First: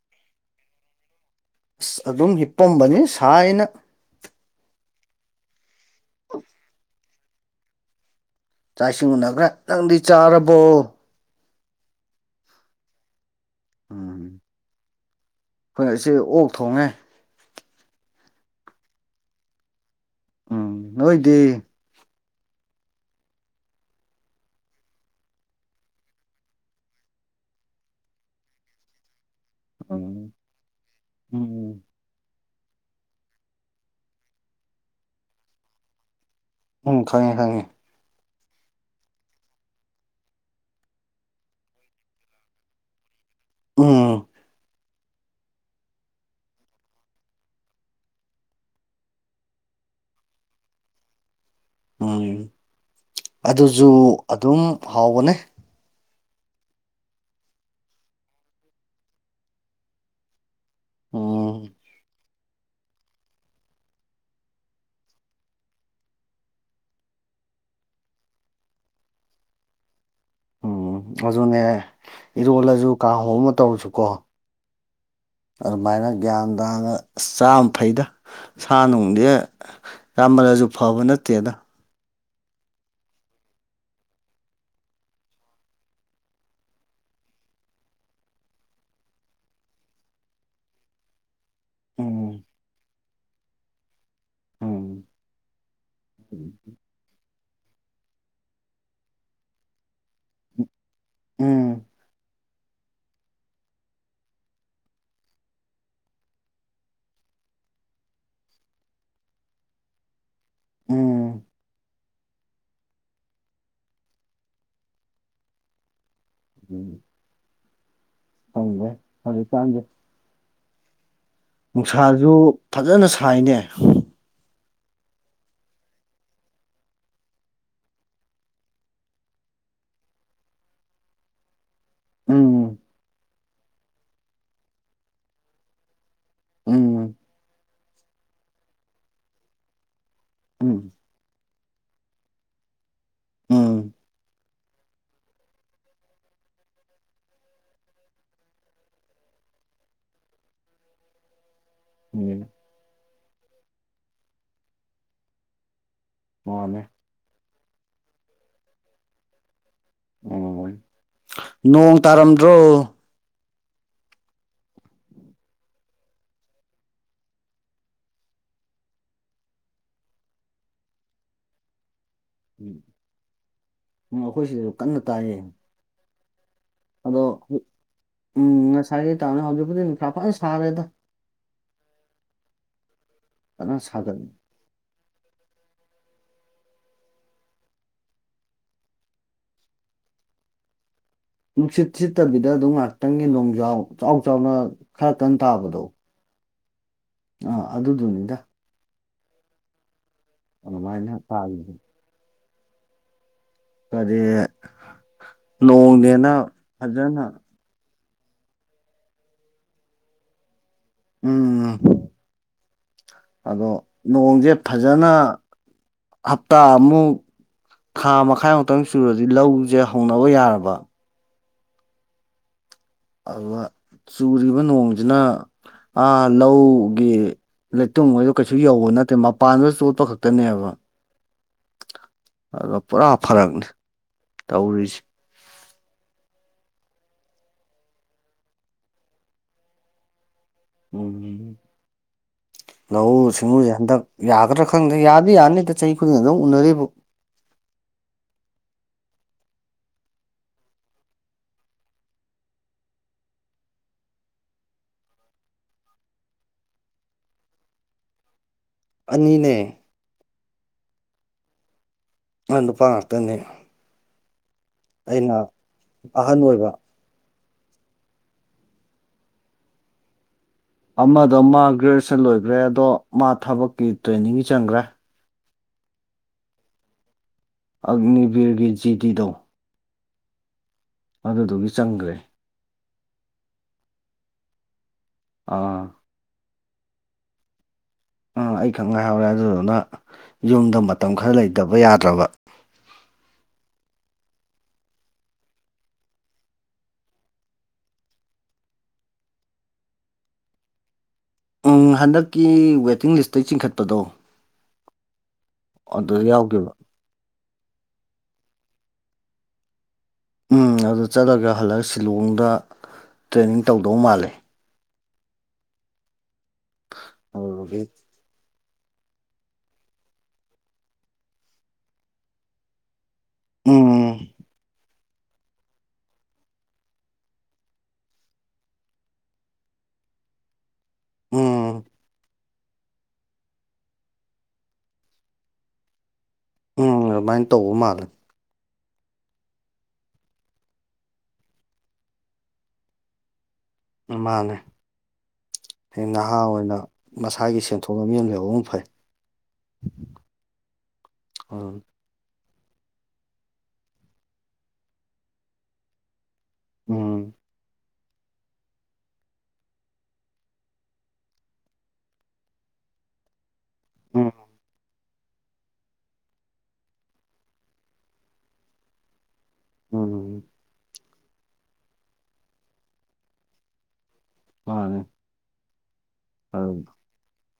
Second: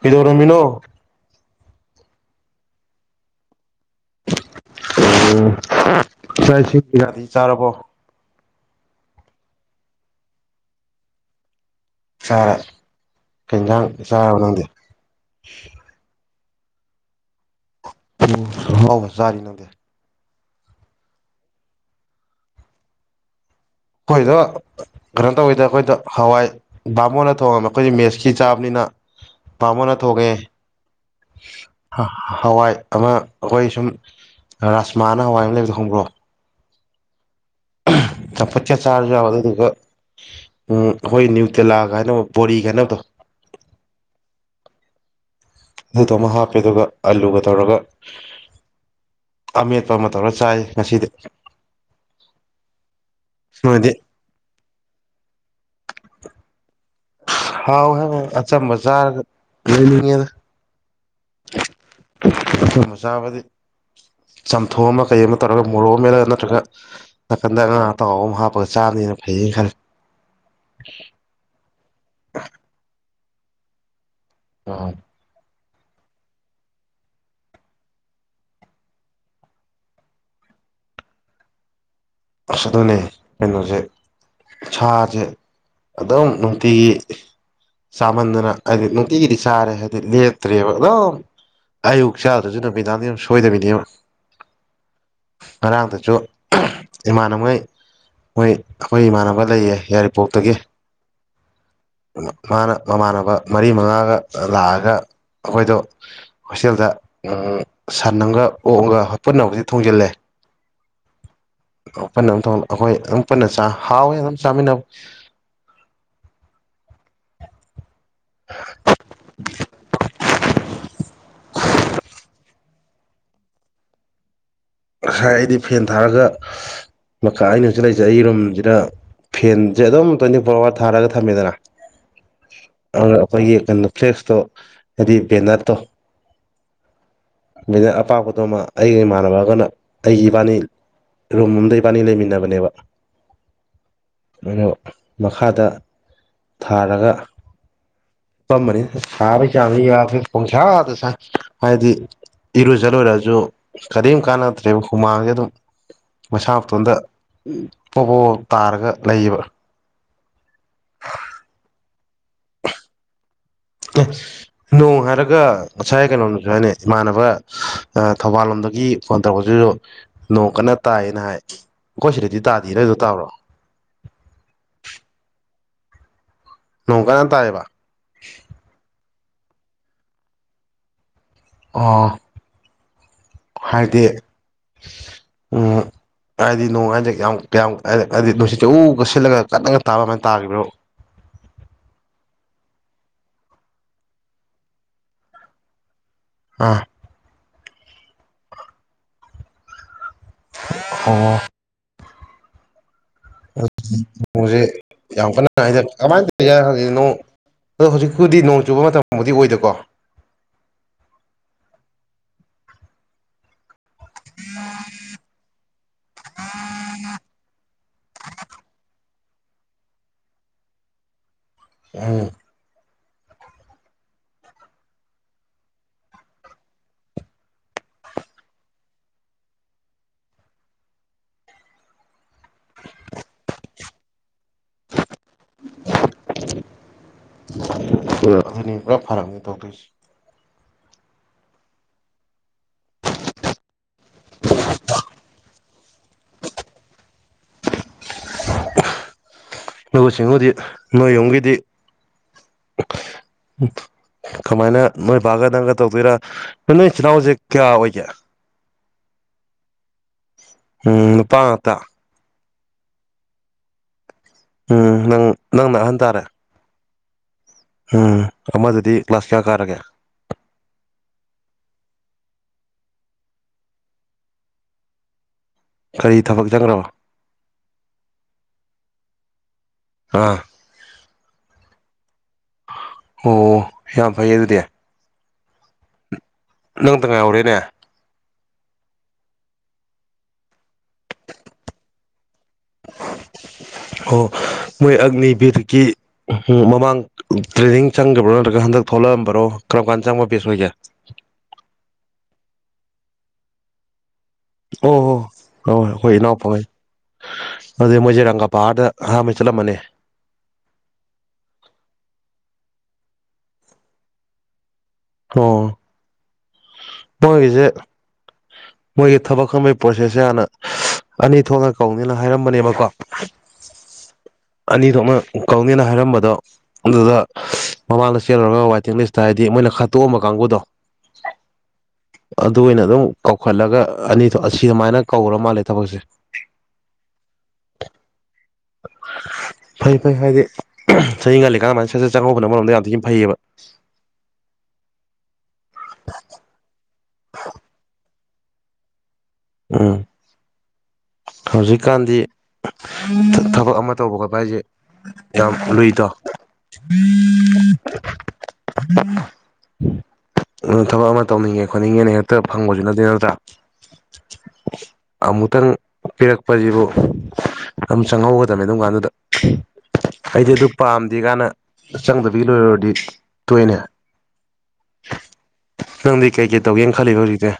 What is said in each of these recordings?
ꯀꯩꯗꯧꯔꯝꯃꯤꯅꯣ ꯑꯁ ꯑꯗꯨꯝ ꯍꯤꯞꯄꯝꯕꯅ‌ꯦ ꯁꯥꯏꯅ ꯎꯝ ꯆꯥꯛ ꯏꯁꯤꯡꯒꯗꯤ ꯆꯥꯔꯕꯣ ꯆꯥꯛ ꯏꯁꯤꯡ ꯎꯅꯒ꯭ꯔ‌ꯦ ꯅꯪꯗꯤ ꯆꯥꯔꯕꯣ ꯆꯥꯔꯦ ꯀꯩꯑ‌ꯦꯟꯖꯥꯡ ꯆꯥꯔꯕ ꯎꯝ ꯅꯪꯗꯤ ꯑꯩꯈꯣꯏ ꯉꯁꯤ ꯑꯣꯛ ꯊꯣꯡꯉꯦ ꯘꯍꯥꯎꯕ ꯆꯥꯔꯤ ꯅꯪꯗꯤ ꯎꯝ ꯅꯣꯏꯗꯤ ꯈꯣꯏꯁꯨ ꯀꯩꯅꯣ ꯇꯧꯋꯤꯗ ꯑꯩꯈꯣꯏꯗꯤ ꯍꯋꯥꯏ ꯕꯥꯃꯣꯟꯅ ꯊꯣꯡꯉꯝꯃꯦ ꯑꯩꯈꯣꯏꯗꯤ ꯃꯦꯠꯁꯀꯤ ꯆꯥꯕꯅꯤꯅ ꯕꯥꯃꯣꯟꯅ ꯊꯣꯡꯉꯦ ꯎꯝ ꯎꯝ ꯍꯋꯥꯏ ꯑꯃ ꯑꯩꯈꯣꯏ ꯁꯨꯝ ꯔꯥꯁꯃꯥꯅ ꯍꯋꯥꯏ ꯑꯃ ꯂꯩꯕꯗꯣ ꯈꯪꯕ꯭ꯔꯣ ꯎꯝ ꯈꯪꯉꯦ ꯈꯪꯉꯦ ꯆꯝꯐꯨꯠꯀ ꯆꯥꯔꯖꯨ ꯌꯥꯕ ꯑꯗꯨꯗꯨꯒ ꯎꯝ ꯑꯩꯈꯣꯏ ꯅ꯭ꯌꯨꯇꯦꯂꯥ ꯀꯥꯏ ꯍꯥꯏꯅꯕ ꯕꯣꯔꯤ ꯀꯥꯏ ꯍꯥꯏꯅꯕꯗꯣ ꯎꯝ ꯑꯗꯨꯗꯣ ꯑꯃ ꯍꯥꯞꯄꯦ ꯑꯗꯨꯒ ꯑꯂꯨꯒ ꯇꯧꯔꯒ ꯑꯃꯦꯠꯄ ꯑꯃ ꯇꯧꯔꯒ ꯆꯥꯏ ꯉꯁꯤꯗꯤ ꯎꯝ ꯑꯗꯨꯁꯨ ꯅꯣꯏꯗꯤ ꯑꯗꯨꯝ ꯍꯥꯎꯕꯅꯦ ꯍꯥꯎ ꯍꯥꯏꯕ ꯋꯥꯅꯦ ꯑꯆꯝꯕ ꯆꯥꯔꯒ ꯂꯩꯅꯤꯡꯉꯦꯗ ꯎꯝ ꯑꯗꯨꯒꯨꯝꯕ ꯆꯥꯕꯗꯤ ꯆꯥꯝꯊꯣꯛ ꯑꯃ ꯀꯩ ꯑꯃ ꯇꯧꯔꯒ ꯃꯣꯔꯣꯛ ꯑꯃ ꯃꯦꯠꯂꯒ ꯅꯠꯇ꯭ꯔꯒ ꯅꯥꯀꯟꯗ ꯉꯥ ꯑꯇꯥꯎꯕ ꯑꯃ ꯍꯥꯞꯄꯒ ꯆꯥꯕꯅ ꯐꯩꯌꯦꯅ ꯈꯜꯂꯦ ꯎꯝ ꯑꯗꯨꯅꯦ ꯏꯔꯣꯜꯂꯁꯨ ꯀꯥꯡꯒꯧ ꯑꯃ ꯇꯧꯔꯁꯨꯀꯣ ꯎꯝ ꯑꯗꯨꯃꯥꯏꯅ ꯒ꯭ꯌꯥꯟ ꯇꯥꯅ ꯆꯥꯕꯅ ꯐꯩꯗ ꯁꯥ ꯅꯨꯡꯗꯤ ꯆꯥꯃꯜꯂꯁꯨ ꯐꯕ ꯅꯠꯇꯦꯗ ꯑꯁ ꯑꯗꯨꯅꯦ ꯀꯩꯅꯣꯁꯦ ꯁꯥꯖꯦ ꯑꯗꯨꯝ ꯅꯨꯡꯇꯤꯒꯤ ꯆꯥꯃꯟꯗꯅ ꯍꯥꯏꯗꯤ ꯅꯨꯡꯇꯤꯒꯤꯗꯤ ꯆꯥꯔꯦ ꯍꯥꯏꯗꯤ ꯂꯦꯞꯇ꯭ꯔꯦꯕ ꯑꯗꯨꯝ ꯑꯌꯨꯛ ꯎꯝ ꯆꯥꯗ꯭ꯔꯖꯨ ꯅꯨꯃꯤꯗꯥꯡꯅꯤ ꯗꯨꯝ ꯁꯣꯏꯗꯕꯤꯅꯦꯕ ꯎꯝ ꯉꯔꯥꯡꯇꯁꯨ ꯏꯃꯥꯟꯕꯉꯩ ꯃꯣꯏ ꯑꯩꯈꯣꯏ ꯏꯃꯥꯟꯅꯕ ꯂꯩꯌꯦ ꯌꯥꯏꯔꯤꯄꯣꯛ [unintelligible] ꯇꯒꯤ ꯎꯝ ꯃꯥꯅ ꯃꯃꯥꯟꯅꯕ ꯃꯔꯤ ꯃꯉꯥꯒ ꯂꯥꯛꯑꯒ ꯑꯩꯈꯣꯏꯗꯣ ꯍꯣꯁꯇꯦꯜꯗ ꯎꯝ ꯁꯥꯟ ꯑꯃꯒ ꯑꯣꯛꯑꯝꯒ ꯄꯨꯟꯅꯕꯨꯗꯤ ꯊꯣꯡꯖꯤꯜꯂꯦ ꯎꯝ ꯄꯨꯟꯅ ꯑꯗꯨꯝ ‌ꯊꫭꯡ ꯑꯩꯈꯣꯏ ꯑꯗꯨꯝ ꯄꯨꯟꯅ ꯆꯥ ꯍꯥꯎꯋꯦ ꯑꯗꯨꯝ ꯆꯥꯃꯤꯟꯅꯕ ꯎꯝ ꯈꯪꯗꯦ ꯍꯧꯖꯤꯛꯀꯥꯟꯁꯦ ꯅꯨꯡꯁꯥꯁꯨ ꯐꯖꯅ ꯁꯥꯏꯅꯦ ꯉꯁꯥꯏ ꯑꯩꯗꯤ ꯐꯦꯟ ꯊꯥꯔꯒ ꯃꯈꯥ ꯑꯩꯅ ꯍꯧꯖꯤꯛ ꯂꯩꯖꯩ ꯑꯩ ꯔꯨꯝꯁꯤꯗ ꯐꯦꯟꯁꯦ ꯑꯗꯨꯝ ꯇꯣꯟꯇꯤꯐꯣꯔ ꯑꯋꯥꯔ ꯊꯥꯔꯒ ꯊꯝꯃꯦꯗꯅ ꯎꯝ ꯑꯗꯨ ꯑꯩꯈꯣꯏꯒꯤ ꯀꯩꯅꯣ ꯐ꯭ꯂꯦꯛꯁꯇꯣ ꯍꯥꯏꯗꯤ ꯕꯦꯅꯠꯇꯣ ꯎꯝ ꯑꯩꯅ ꯑꯄꯥꯛꯄꯗꯣꯃ ꯑꯩꯒ ꯏꯃꯥꯟꯅꯕꯒꯅ ꯑꯩꯒꯤ ꯏꯕꯥꯅꯤ ꯎꯝ ꯔꯨꯝ ꯑꯝꯗ ꯏꯕꯥꯅꯤ ꯂꯩꯃꯤꯟꯅꯕꯅꯦꯕ ꯎꯝ ꯃꯣꯏꯗꯣ ꯃꯈꯥꯗ ꯊꯥꯔꯒ ꯍꯤꯄꯥꯝꯕꯅꯤꯗ ꯁꯥꯕꯩ ꯆꯥꯡꯁꯤ ꯌꯥꯗꯔꯦ ꯄꯣꯡꯁꯥꯗꯁꯥꯏ꯫ ꯍꯥꯏꯗꯤ ꯎꯝ ꯏꯔꯨꯖꯂꯣꯏꯨꯔꯁꯨ ꯀꯔꯤꯝ ꯀꯥꯟꯅꯛꯇꯗ꯭ꯔꯦꯕ ꯍꯨꯃꯥꯡꯁꯦ ꯑꯗꯨꯝ ꯃꯩꯁꯥ ꯃꯥꯅꯦ ꯃꯇꯣꯟꯗ ꯄꯣꯕ ꯄꯣꯕ ꯇꯥꯔꯒ ꯂꯩꯌꯦꯕ ꯑꯣ ꯅꯣꯡ ꯇꯥꯔꯝꯗ꯭ꯔꯣ꯫ ꯑꯁ ꯅꯣꯡ ꯍꯥꯏꯔꯒ ꯉꯁꯥꯏ ꯀꯩꯅꯣꯝꯁꯨ ꯍꯥꯏꯅꯦ ꯏꯃꯥꯟꯅꯕ ꯊꯧꯕꯥꯜ ꯂꯣꯝꯗꯒꯤ ꯐꯣꯟ ꯇꯧꯔꯛꯄꯁꯤꯁꯨ ꯅꯣꯡ ꯀꯟꯅ ꯇꯥꯏꯌꯦꯅ ꯍꯥꯏ ꯑꯩꯈꯣꯏ ꯁꯤꯗꯗꯤ ꯇꯥꯗꯦ ꯅꯣꯏꯗꯣ ꯇꯥꯕꯔꯣ꯫ ꯎꯝ ꯑꯩꯈꯣꯏ ꯁꯤꯗꯁꯨ ꯀꯟꯅ ꯇꯥꯏꯌꯦ꯫ ꯅꯣꯡ ꯑꯗꯣ ꯀꯟꯅ ꯇꯥꯏꯌꯦꯕ ꯎꯝ ꯉꯁꯥꯏꯒꯤ ꯇꯥꯕꯅꯦ ꯍꯧꯖꯤꯛꯄꯨꯗꯤ ꯅꯨꯡꯁꯥ ꯐꯟ ꯁꯥꯔꯦꯗ ꯑꯣ꯫ ꯐꯖꯅ ꯍꯥꯏꯗꯤ ꯁꯥꯒꯠꯂꯦ ꯑ ꯍꯥꯏꯗꯤ ꯅꯣꯡ ꯍꯥꯏꯗꯤ ꯌꯥꯝ ꯀꯌꯥꯝ ꯍꯥꯏꯗꯤ ꯅꯨꯡꯁꯤꯠ ꯎꯒ ꯁꯤꯜꯂꯒ ꯀꯠꯅꯒ ꯇꯥꯕ ꯑꯃꯥꯏꯅ ꯇꯥꯈꯤꯕ꯭ꯔꯥꯕ ꯅꯨꯡꯁꯤꯠ ꯁꯤꯠꯇꯕꯤꯗ ꯑꯗꯨꯝ ꯉꯥꯏꯍꯥꯛꯇꯪꯒꯤ ꯂꯣꯡꯖꯥꯎ ꯆꯥꯎ ꯆꯥꯎꯅ ꯈꯔ ꯀꯟ ꯇꯥꯕꯗꯣ ꯑꯥ ꯑꯥ ꯑꯗꯨꯗꯨꯅꯤꯗ꯫ ꯑꯗꯨꯃꯥꯏꯅ ꯑꯣ ꯇꯥꯒꯤ ꯀꯔꯤ ꯅꯣꯡꯁꯦ ꯌꯥꯝ ꯀꯟꯅ ꯍꯥꯏ ꯀꯃꯥꯏꯅ ꯅꯣꯡꯅꯦꯅ ꯇꯧ ꯈꯪꯉꯗꯦ ꯅꯣ ꯐꯖꯅ ꯑꯗꯣ ꯍꯧꯖꯤꯛꯄꯨꯗꯤ ꯅꯣꯡ ꯆꯨꯕ ꯃꯇꯝꯕꯨꯗꯤ ꯑꯣꯏꯗꯣꯏꯀꯣ꯫ ꯎꯝ ꯑꯗꯣ ꯅꯣꯡꯁꯦ ꯐꯖꯅ꯫ ꯍꯞꯇꯥ ꯃꯨꯛ ꯊꯥ ꯃꯈꯥꯏꯃꯨꯛꯇꯪ ꯆꯨꯔ ꯂꯧꯁꯦ ꯍꯧꯅꯕ ꯌꯥꯔꯕ [unintelligible] ꯑꯗꯨꯒ ꯆꯨꯔꯤꯕ ꯅꯣꯡꯖꯤꯅ ꯑꯥ ꯂꯧꯒꯤ ꯂꯩꯇꯨꯝꯒꯩꯗꯣ ꯀꯩꯁꯨ ꯌꯧꯕ ꯅꯠꯇꯦ ꯃꯄꯥꯟꯗꯨꯗ ꯆꯣꯠꯄ ꯈꯛꯇꯅꯦꯕ [inaudible] ꯑꯗꯣ ꯄꯨꯔꯥ ꯐꯔꯛꯅꯤ ꯇꯧꯔꯤꯁꯤ ꯇꯣꯛꯇꯣꯏꯔꯥ ꯈꯪꯗꯦ ꯄꯨꯔꯥ ꯐꯔꯛꯅꯤ ꯇꯧꯗꯣꯏꯁꯤ ꯅꯣꯡꯅꯤꯅꯤ ꯂꯧꯎ ꯁꯤꯡꯎꯖꯦ ꯍꯟꯗꯛ ꯌꯥꯒꯗ꯭ꯔꯥ ꯈꯪꯗꯦ ꯌꯥꯗꯤ ꯌꯥꯅꯤꯇꯥ ꯆꯍꯤ ꯈꯨꯗꯤꯡꯒꯤ ꯑꯗꯨꯝ ꯎꯅꯔꯤꯕꯨ ꯂꯧꯎ ꯁꯤꯡꯎꯗꯤ ꯅꯣꯏ ꯌꯨꯝꯒꯤꯗꯤ [unintelligible] ꯀꯃꯥꯏꯅ ꯅꯣꯏ ꯕꯥꯒ ꯅꯪꯒ ꯇꯧꯕꯗꯣꯏꯔꯥ ꯅꯣꯏ ꯏꯆꯤꯜ ꯏꯅꯥꯎꯖꯦ ꯀꯌꯥ ꯑꯣꯏꯒꯦ ꯑꯅꯤꯅꯦ ꯎꯝ ꯅꯨꯄꯥ ꯉꯛꯇꯥ [unintelligible] ꯅꯨꯄꯥ ꯉꯥꯛꯇꯅꯦ ꯎꯝ ꯅꯪ ꯑꯩꯅ ꯅꯪꯅ ꯇꯥꯔꯦ ꯑꯍꯟ ꯑꯣꯏꯕ ꯎꯝ ꯑꯃꯗꯨꯗꯤ ꯀ꯭ꯂꯥꯁ ꯀꯌꯥ ꯀꯥꯔꯥꯒꯦ ꯑꯃꯗꯣ ꯃꯥ ꯒ꯭ꯔꯦꯖꯨꯑꯦꯁꯟ ꯂꯣꯏꯒ꯭ꯔꯦ ꯑꯗꯣ ꯃꯥ ꯊꯕꯛꯀꯤ ꯇ꯭ꯔꯦꯅꯤꯡꯒꯤ ꯆꯪꯒ꯭ꯔꯦ ꯀꯔꯤ ꯊꯕꯛ ꯆꯪꯒ꯭ꯔꯥꯕ ꯑꯒꯅꯤꯕꯤꯔꯒꯤ ꯖꯤꯗꯤꯗꯣ ꯑꯥ ꯑꯗꯨꯗꯨꯒꯤ ꯆꯪꯒ꯭ꯔꯦ ꯑꯣ ꯌꯥꯝ ꯐꯩ ꯑꯗꯨꯗꯤ ꯑꯥ ꯅꯪꯇꯥ ꯉꯥꯏꯍꯧꯔꯦꯅꯦ ꯑꯥ ꯑꯩꯈꯛ ꯉꯥꯏꯍꯧꯔꯦ ꯑꯗꯨꯗꯨꯅ ꯌꯨꯝꯗ ꯃꯇꯝ ꯈꯔ ꯂꯩꯇꯕ ꯌꯥꯗ꯭ꯔꯥꯕ ꯑꯣ ꯃꯣꯏ ꯑꯒꯅꯤꯕꯤꯔꯒꯤ ꯎꯝ ꯃꯃꯥꯡ ꯇ꯭ꯔꯦꯅꯤꯡ ꯆꯪꯒ꯭ꯔꯥꯕꯣ ꯅꯠꯇ꯭ꯔꯥꯒ ꯍꯟꯗꯛ ꯊꯣꯛꯂꯛꯑꯝꯕꯔꯣ ꯀꯔꯝ ꯀꯥꯟꯗ ꯆꯪꯕ ꯕꯦꯁ ꯑꯣꯏꯒꯦ ꯎꯝ ꯍꯟꯗꯛꯀꯤ ꯋꯦꯇꯤꯡ ꯂꯤꯁꯇꯩ ꯆꯤꯡꯈꯠꯄꯗꯣ ꯑꯣ ꯍꯣ ꯍꯣꯏ ꯍꯣꯏ ꯈꯣꯏ ꯑꯗꯨꯗ ꯏꯅꯥꯎꯄꯥꯍꯣꯏ ꯌꯥꯎꯒꯤꯕ ꯑꯗꯨꯗꯤ ꯃꯣꯏꯖꯦ ꯔꯪꯒꯥ ꯄꯥꯔꯗ ꯑꯍꯥꯝꯕꯩ ꯆꯠꯂꯝꯃꯅꯤ ꯎꯝ ꯑꯗꯨꯗ ꯆꯠꯂꯒ ꯍꯜꯂꯥꯒ ꯁꯤꯂꯣꯡꯗ ꯇ꯭ꯔꯦꯅꯤꯡ ꯇꯧꯗꯧ ꯃꯥꯜꯂꯦ ꯑꯣ ꯃꯣꯏꯒꯤꯖꯦ ꯑꯗꯨꯗꯨꯒꯤ ꯃꯣꯏꯒꯤ ꯊꯕꯛ ꯈꯟꯕꯩ ꯄ꯭ꯔꯣꯁꯦꯁꯁꯦ ꯍꯥꯟꯅ ꯑꯅꯤ ꯊꯣꯛꯅ ꯀꯧꯅꯤꯅ ꯍꯥꯏꯔꯝꯕꯅꯦꯕꯀꯣ ꯎꯝ ꯑꯅꯤ ꯊꯣꯛꯅ ꯀꯧꯅꯤꯅ ꯍꯥꯏꯔꯝꯕꯗꯣ ꯑꯗꯨꯗ ꯃꯃꯥꯡꯗ ꯆꯦꯜꯂꯨꯔꯒ ꯋꯥꯏꯇꯤꯡ ꯂꯤꯁꯇꯥ ꯍꯥꯏꯗꯤ ꯃꯣꯏꯅ ꯈꯠꯇꯣꯛꯑꯝꯕ ꯀꯥꯡꯕꯨꯗꯣ ꯎꯝ ꯑꯗꯨ ꯑꯣꯏꯅ ꯑꯗꯨꯝ ꯀꯧꯈꯠꯂꯒ ꯑꯅꯤ ꯊꯣ ꯑꯁꯤꯑꯃꯥꯏꯅ ꯀꯧꯔ ꯃꯥꯜꯂꯦ ꯊꯕꯛꯁꯦ ꯎꯝ ꯑꯗꯨꯃꯥꯏꯟ ꯇꯧꯕ ꯃꯥꯜꯂꯦ [inaudible] ꯐꯩ ꯐꯩ ꯍꯥꯏꯗꯤ ꯆꯍꯤ ꯉꯜꯂꯤꯀꯥꯟ ꯃꯥꯏꯅ ꯁꯠꯁꯠ ꯆꯪꯍꯧꯕꯅ ꯑꯃꯔꯣꯝꯗ ꯌꯥꯝꯊꯤꯅ ꯐꯩꯌꯦꯕ ꯎꯝ ꯃꯥꯅꯦ ꯍꯌꯦꯡ ꯅꯍꯥ ꯑꯣꯏꯅ ꯃꯁꯥꯒꯤ ꯁꯦꯟꯊꯣꯛ ꯂꯝꯕꯤ ꯑꯝ ꯂꯩꯍꯧꯕꯅ ꯐꯩ ꯎꯝ ꯎꯝ ꯍꯧꯖꯤꯛꯀꯥꯟꯗꯤ ꯊꯥ ꯊꯕꯛ ꯑꯃ ꯇꯧꯕ ꯈꯣꯠꯄ ꯍꯥꯏꯖꯦ ꯌꯥꯝ ꯂꯨꯏꯗꯣ ꯎꯝ [inaudible] ꯎꯝ ꯊꯕꯛ ꯑꯃ ꯇꯧꯅꯤꯡꯉꯦ ꯈꯣꯠꯅꯤꯡꯉꯦꯅ ꯍꯦꯛꯇꯥ ꯐꯪꯕꯖꯨ ꯅꯠꯇꯦ ꯅꯠꯇ꯭ꯔꯥ꯫ ꯎꯝ ꯑꯃꯨꯛꯇꯪ ꯄꯤꯔꯛꯄꯖꯤꯕꯨ ꯑꯗꯨꯝ ꯆꯪꯍꯧꯒꯗꯕꯃꯤ ꯑꯗꯨꯝ ꯀꯥꯟꯗꯨꯗ ꯎꯝ ꯑꯩꯗꯤ ꯑꯗꯨ ꯄꯥꯝꯗꯦ ꯒꯥꯅ ꯆꯪꯗꯕꯤ ꯂꯣꯏꯔꯨꯔꯗꯤ ꯇꯣꯛꯑꯦꯅꯦ꯫ ꯃꯅꯤ ꯅꯪꯗꯤ ꯀꯩꯀꯩ ꯇꯧꯒꯦꯅ ꯈꯜꯂꯤꯕ ꯍꯧꯖꯤꯇꯦ꯫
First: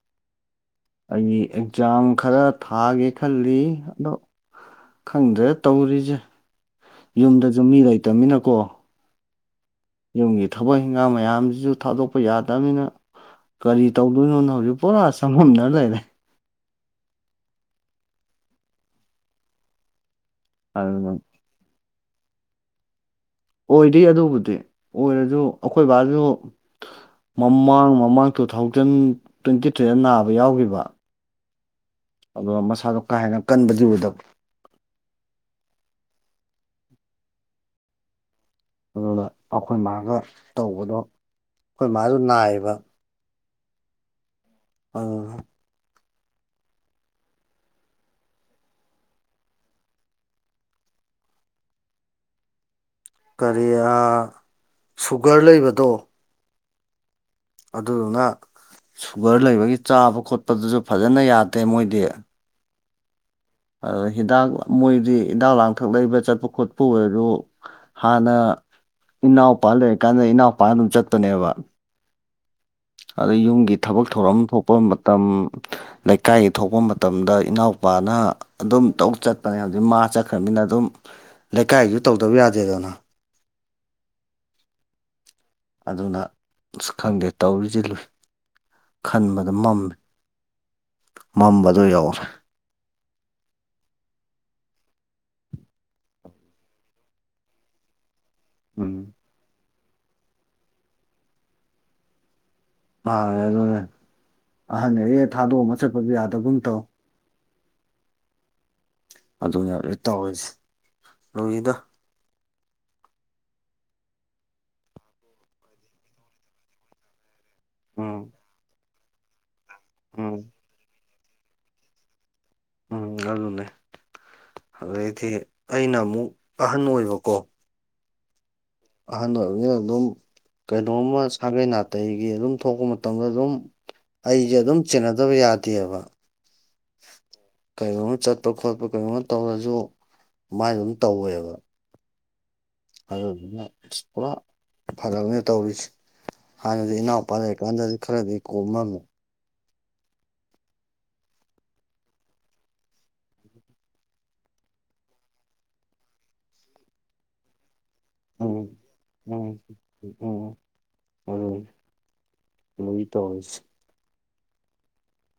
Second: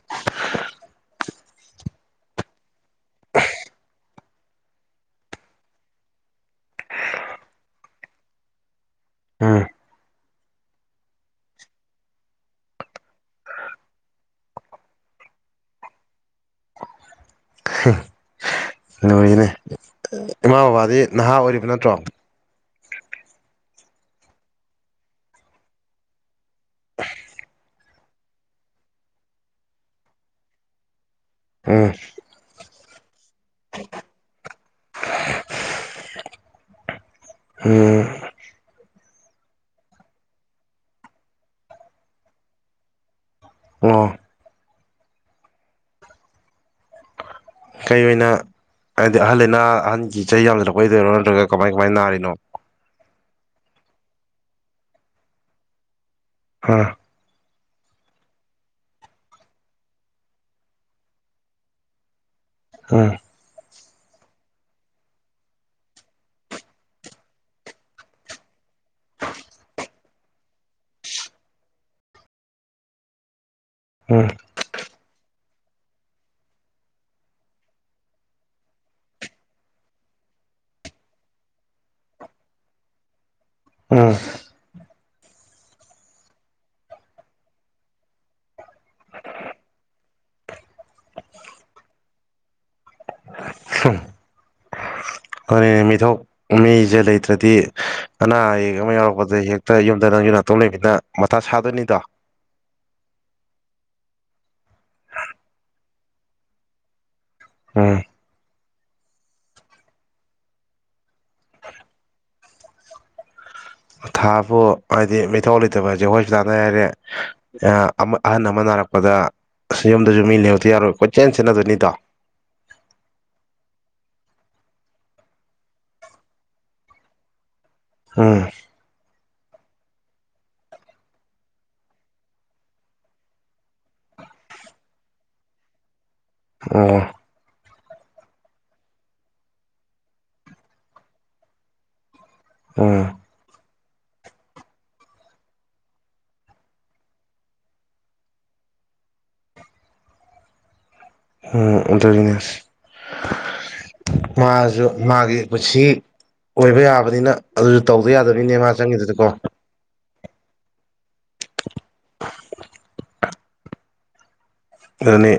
ꯑꯩ ꯑꯦꯛꯖꯥꯝ ꯈꯔ ꯊꯥꯒꯦ ꯈꯜꯂꯤ ꯑꯗꯣ ꯈꯪꯗ꯭ꯔꯦꯗ ꯇꯧꯔꯤꯖꯦ ꯌꯨꯝꯗꯖꯨ ꯃꯤ ꯂꯩꯇꯃꯤꯅꯀꯣ ꯎꯝ ꯌꯨꯝꯒꯤ ꯊꯕꯛ ꯍꯤꯡꯒꯥꯡ ꯃꯌꯥꯝꯖꯤꯖꯨ ꯊꯥꯗꯣꯛꯄ ꯌꯥꯗꯕꯃꯤꯅ ꯀꯔꯤ ꯇꯧꯗꯣꯏꯅꯣꯅ ꯍꯧꯖꯤꯛ ꯄꯨꯔꯥ ꯆꯪꯃꯝꯅ ꯂꯩꯔꯦ꯫ ꯂꯨꯔꯤꯅꯦ ꯏꯃꯥ ꯕꯕꯥꯗꯤ ꯑꯗꯨꯅ ꯅꯍꯥ ꯑꯣꯏꯔꯤꯕ ꯅꯠꯇ꯭ꯔꯣ꯫ ꯑꯣꯏꯔꯤ ꯑꯗꯨꯕꯨꯗꯤ ꯑꯣꯏꯔꯖꯨ ꯑꯈꯣꯏ ꯕꯥꯖꯨ ꯃꯃꯥꯡ ꯃꯃꯥꯡ ꯇꯨ ꯊꯥꯎꯖꯟ ꯇ꯭ꯋꯦꯟꯇꯤ ꯊ꯭ꯔꯤꯗ ꯅꯥꯕ ꯌꯥꯎꯒꯤꯕ꯫ ꯎꯝ ꯑꯗꯨ ꯃꯁꯥꯗꯣ ꯀꯥ ꯍ‌ꯦꯟꯅ ꯀꯟꯕꯗꯤ ꯑꯣꯏꯗꯕ꯫ ꯎꯝ ꯑꯗꯨꯅ ꯑꯩꯈꯣꯏ ꯃꯥꯒ ꯇꯧꯕꯗꯣ ꯑꯩꯈꯣꯏ ꯃꯥꯁꯨ ꯅꯥꯏꯕ ꯑꫭ ꯑ [unintelligible] ꯀꯩ ꯑꯣꯏꯅ ꯍꯥꯏꯗꯤ ꯑꯍꯜ ꯂꯩꯅꯥ ꯑꯍꯟꯒꯤ ꯆꯍꯤ ꯌꯥꯝꯁꯤꯠꯂꯛꯄ ꯑꯣꯏꯗꯣꯏꯔꯣ ꯅꯠꯇ꯭ꯔꯒ ꯀꯃꯥꯏ ꯀꯃꯥꯏꯅ ꯅꯥꯔꯤꯅꯣ ꯀꯔꯤ ꯑꯥ ꯁꯨꯒꯔ ꯂꯩꯕꯗꯣ ꯍꯥ ꯑꯗꯨꯗꯨꯅ ꯁꯨꯒꯔ ꯂꯩꯕꯒꯤ ꯆꯥꯕ ꯈꯣꯠꯄꯗꯨꯁꯨ ꯐꯖꯅ ꯌꯥꯗꯦ ꯃꯣꯏꯗꯤ ꯎꯝ ꯑꯗ ꯍꯤꯗꯥꯛ ꯃꯣꯏꯗꯤ ꯍꯤꯗꯥꯛ ꯂꯥꯡꯊꯛ ꯂꯩꯕ ꯆꯠꯄ ꯈꯣꯠꯄ ꯑꯣꯏꯔꫭ ꯍꯥꯟꯅ ꯏꯅꯥꯎꯄꯥ ꯂꯩꯔꯀꯥꯟꯗ ꯏꯅꯥꯎꯄꯥ ꯑꯗꯨꯝ ꯆꯠꯄꯅꯦꯕ ꯑꯗꯩ ꯌꯨꯝꯒꯤ ꯊꯕꯛ ꯎꯝ ꯊꯧꯔꯝ ꯊꯣꯛꯄꯥ ꯃꯇꯝ ꯂꯩꯀꯥꯏꯒꯤ ꯊꯣꯛꯄ ꯃꯇꯝꯗ ꯏꯅꯥꯎꯄꯥꯅ ꯑꯗꯨꯝ ꯇꯧ ꯆꯠꯄꯅꯦ ꯍꯧꯖꯤꯛ ꯃꯥ ꯆꯠꯈ꯭ꯔꯃꯤꯅ ꯑꯗꯨꯝ ꯂꯩꯀꯥꯏꯁꯨ ꯇꯧꯗꯕ ꯌꯥꯗꯦꯗꯅ ꯎꯝ ꯑꯗꯨꯅ ꯑꯁ ꯈꯪꯗꯦ ꯇꯧꯔꯤꯁꯦ ꯂꯨꯏ ꯈꯟꯕꯗ ꯃꯝꯃꯦ ꯃꯝꯕꯗꯣ ꯌꯧꯔꯦ ꯎꯝ ꯍꯣꯏꯅꯦ ꯃꯤꯊꯣꯛ ꯃꯤꯁꯦ ꯂꯩꯇ꯭ꯔꯗꯤ ꯑꯅꯥ ꯑꯌꯦꯛ ꯑꯃꯥ ꯎꯝ ꯌꯥꯎꯔꯛꯄꯗ ꯍꯦꯛ ꯑ [unintelligible] ꯌꯨꯝꯗ ꯅꯪꯖꯨ ꯅꯥꯇꫭꯝ ꯂꯩꯃꯤꯅ ꯃꯊꯥ ꯁꯥꯗꯣꯏꯅꯤꯗꯣ ꯃꯥꯟꯅ‌ꯦ ꯑꯗꯨꯅꯥ ꯑꯍꯟ ꯒꯩꯁ‌ꯦ ꯊꯥꯗꯣꯛꯑꯝꯃꯥ ꯆꯠꯄꯖꯨ ꯌꯥꯗꯒꯨꯝ ꯇꯧ ꯎꯝ ꯑꯗꯨꯅ ꯍꯧꯖꯤꯛ ꯇꯧꯔꯤꯁꯦ ꯂꯨꯔꯤꯗꯥ ꯃꯊꯥꯕꯨ ꯍꯥꯏꯗꯤ ꯃꯩꯊꯧ ꯂꯩꯇꯕ ꯍꯥꯏꯁꯦ ꯍꯣꯁꯄꯤꯇꯥꯜꯗ ꯍꯥꯏꯔꯦ ꯎꯝ ꯑꯍꯟ ꯑꯃꯥ ꯅꯥꯔꯛꯄ ꯗꯥ ꯑꯁ ꯌꯨꯝꯗꯁꯨ ꯎꯝ ꯃꯤ ꯂꯩꯍꯧꯗ ꯌꯥꯔꯣꯏ ꯀꫭꯏ ꯆꯦꯟ ꯆꯦꯟꯅꯗꯣꯏꯅꯤꯗꯣ ꯎꯝ ꯑꯗꯨꯅꯦ ꯑꯗꯩꯗꯤ ꯑꯩꯅ ꯑꯃꯨꯛ ꯑꯍꯟ ꯑꯣꯏꯕꯀꯣ ꯎꯝ ꯑꯍꯟ ꯑꯣꯏꯕꯅꯤꯅ ꯑꯗꯨꯝ ꯀꯩꯅꯣꯝꯃ ꯁꯥꯒꯩ ꯅꯥꯇꯩꯒꯤ ꯑꯗꯨꯝ ꯊꯣꯛꯄ ꯃꯇꯝꯗ ꯑꯗꯨꯝ ꯑꯩꯁꯦ ꯑꯗꯨꯝ ꯆꯦꯟꯅꯗꯕꯥ ꯌꯥꯗꯦꯕ ꯎꯝ ꯀꯔꯤꯒꯨꯝꯕ ꯆꯠꯄ ꯈꯣꯠꯄ ꯀꯩꯒꯨꯝꯕ ꯇꯧꯔꯁꯨ ꯃꯥꯏ ꯑꯗꯨꯝ ꯇꯧꯋꯦꯕ ꯑ ꯑꯗꯨꯗꯨꯅ ꯄꯨꯔꯥ ꯐꯔꯛꯅꯦ ꯇꯧꯔꯤꯁꯦ ꯍꯥꯟꯅꯗꯤ ꯏꯅꯥꯎꯄꯥ ꯂꯩꯔꯤꯀꯥꯟꯗꯗꯤ ꯈꯔꯗꯤ ꯀꯣꯝꯃꯝꯃꯦ ꯍ [unintelligible] ꯃꯥꯖꯨ ꯃꯥꯒꯤ ꯄꯨꯟꯁꯤ ꯑꯣꯏꯕ ꯌꯥꯕꯅꯤꯅ ꯑꯗꯨꯁꯨ ꯇꯧꯗ ꯌꯥꯗꯕꯅꯤꯅꯦ ꯃꯥ ꯆꯪꯉꯤꯗꯨꯗꯀꯣ ꯎ ꯑꯗꯨꯅꯤ ꯇꯧꯔꯤꯁꯦ ꯑꯗꯨꯅꯤ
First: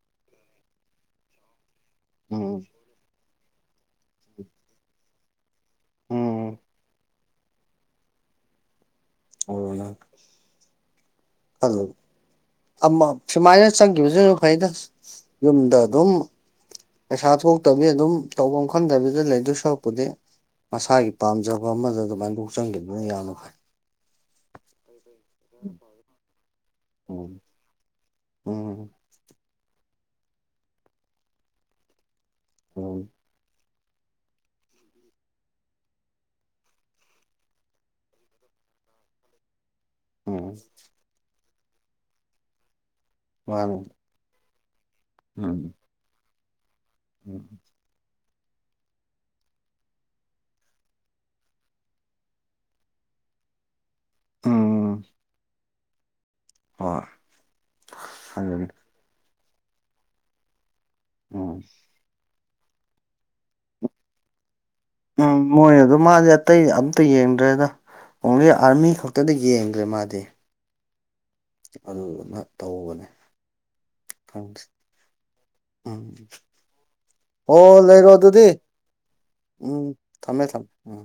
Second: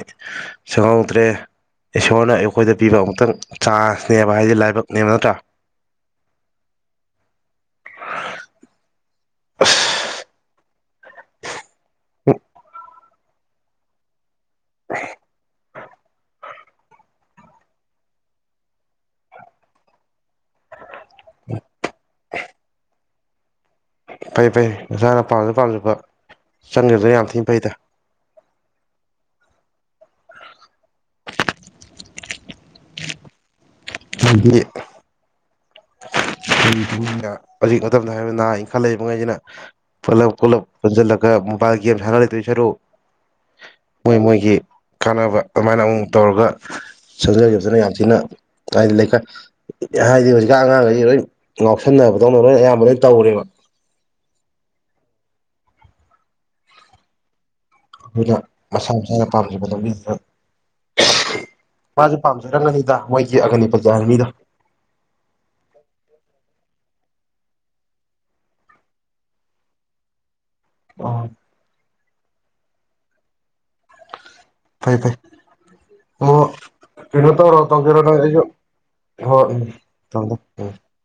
ꯁꯦꯝꯍꯧꯗ꯭ꯔꯦ ꯏꯁꯣꯔꯅ ꯎꯝ ꯑꯩꯈꯣꯏꯗ ꯄꯤꯕ ꯑꯃꯨꯛꯇꯪ ꯆꯥꯖ ꯅꯕ ꯍꯥꯏꯗꯤ ꯂꯥꯏꯕꯛꯅꯦꯕ ꯅꯠꯇ꯭ꯔꯥ ꯎꯝ ꯑꯁ ꯑꯣ ꯑꯗꯨ ꯑꯃ ꯁꯨꯃꯥꯏꯅ ꯆꯪꯈꯤꯕꯁꯨꯅ ꯐꯩꯗ ꯌꯨꯝꯗ ꯑꯗꯨꯝ ꯄꯩꯁꯥ ꯊꯣꯛꯇꯕꯅꯥꯅ ꯑꯗꯨꯝ ꯇꯧꯐꯝ ꯈꯪꯗꯕꯤꯗ ꯂꯩꯗꯣꯏ ꯁꯔꯨꯛꯄꯨꯗꯤ ꯃꯁꯥꯒꯤ ꯄꯥꯝꯖꯕ ꯑꯃꯗ ꯑꯗꯨꯃꯥꯏꯅ ꯆꯪꯗꯅ ꯌꯥꯝꯅ ꯐꯩ ꯐꯩ ꯐꯩ ꯅꯁꯥꯅ ꯄꯥꯝꯖ ꯄꯥꯝꯖꯕ ꯆꯪꯒꯤꯕꯅ ꯌꯥꯝ ꯎꯝ ꯊꯤꯅ ꯐꯩꯗ ꯎꯝ ꯎꯝ ꯍꯥꯏꯗꯤ ꯍꯧꯖꯤꯛ ꯃꯇꯝꯗ ꯍꯥꯏ ꯕꯅꯥ ꯅꯍ ꯏꯪꯈꯠ ꯂꯩꯕꯉꯩꯁꯤꯅ ꯄꯨꯠꯂꯞ ꯎꯝ ꯄꯨꯂꯞ ꯄꯨꯟꯖꯜꯂꯛꯄ ꯃꯣꯕꯥꯏꯜ ꯒꯦꯝ ꯁꯥꯟꯔꯒꯥ ꯂꯩꯗꯣꯏ ꯁꯔꯨꯛ ꯋꯥꯅꯨ ꯃꯣꯏ ꯃꯣꯏꯒꯤ ꯀꯥꯟꯅꯕ ꯑꯗꯨꯃꯥꯏꯅ ꯑꯃꯨꯛ ꯇꯧꯔꯒ ꯎꯝ ꯁꯦꯝꯖꯕꯁꯤꯅ ꯌꯥꯝ ꯊꯤꯅ ꯍꯥꯏꯗꯤ ꯂꯩꯀꯥꯏ ꯍꯥꯏꯗꯤ ꯍꯧꯖꯤꯛꯀꯥꯟ ꯑꯉꯥꯡꯒꯩ ꯂꯣꯏ ꯉꯥꯎꯁꯟꯅꯕꯗꯧꯅ ꯂꯣꯏꯅ ꯑꯌꯥꯝꯕ ꯂꯣꯏ ꯇꯧꯔꯦꯕ ꯎꯝ ꯍꯣꯏ ꯑꯗꯨꯅ ꯑꯗꯨꯅꯤ ꯃꯁꯥ ꯃꯁꯥꯅ ꯄꯥꯝꯖꯕ ꯂꯥꯝꯕꯤꯗꯨꯗ ꯎꯝ ꯃꯥꯁꯨ ꯄꯥꯝꯖꯔꯝꯒꯅꯤꯗ ꯃꯣꯏꯒꯤ ꯑꯒꯅꯤ ꯄꯠ ꯀꯤ ꯑꯔꯃꯤꯗꯣ ꯎꯝ ꯃꯣꯏ ꯑꯗꯨꯝ ꯃꯥꯗꯤ ꯑꯇꯩ ꯑꯝꯇ ꯌꯦꯡꯗ꯭ꯔꯦꯗ ꯑꯣꯡꯂꯤ ꯑꯥꯔꯃꯤ ꯈꯛꯇꯗ ꯌꯦꯡꯒ꯭ꯔꯦ ꯃꯥꯗꯤ ꯑꯣ ꯑꯗꯨꯗꯨꯅ ꯇꯧꯕꯅꯦ ꯈꯪꯗꯦ ꯐꯩ ꯐꯩ ꯎꯝ ꯑꯣ ꯀꯩꯅꯣ ꯇꯧꯔꯣ ꯑꯣ ꯇꯧꯖꯔꯣ ꯂꯩꯔꯣ ꯅꯪꯁꯨ ꯑꯩꯖꯨ ꯑꯗꯨꯗꯤ ꯍꯣꯏ ꯎꯝ ꯊꯝ ꯊꯝꯃꯦ ꯊꯝꯃꯦ ꯊꯝ ꯎꯝ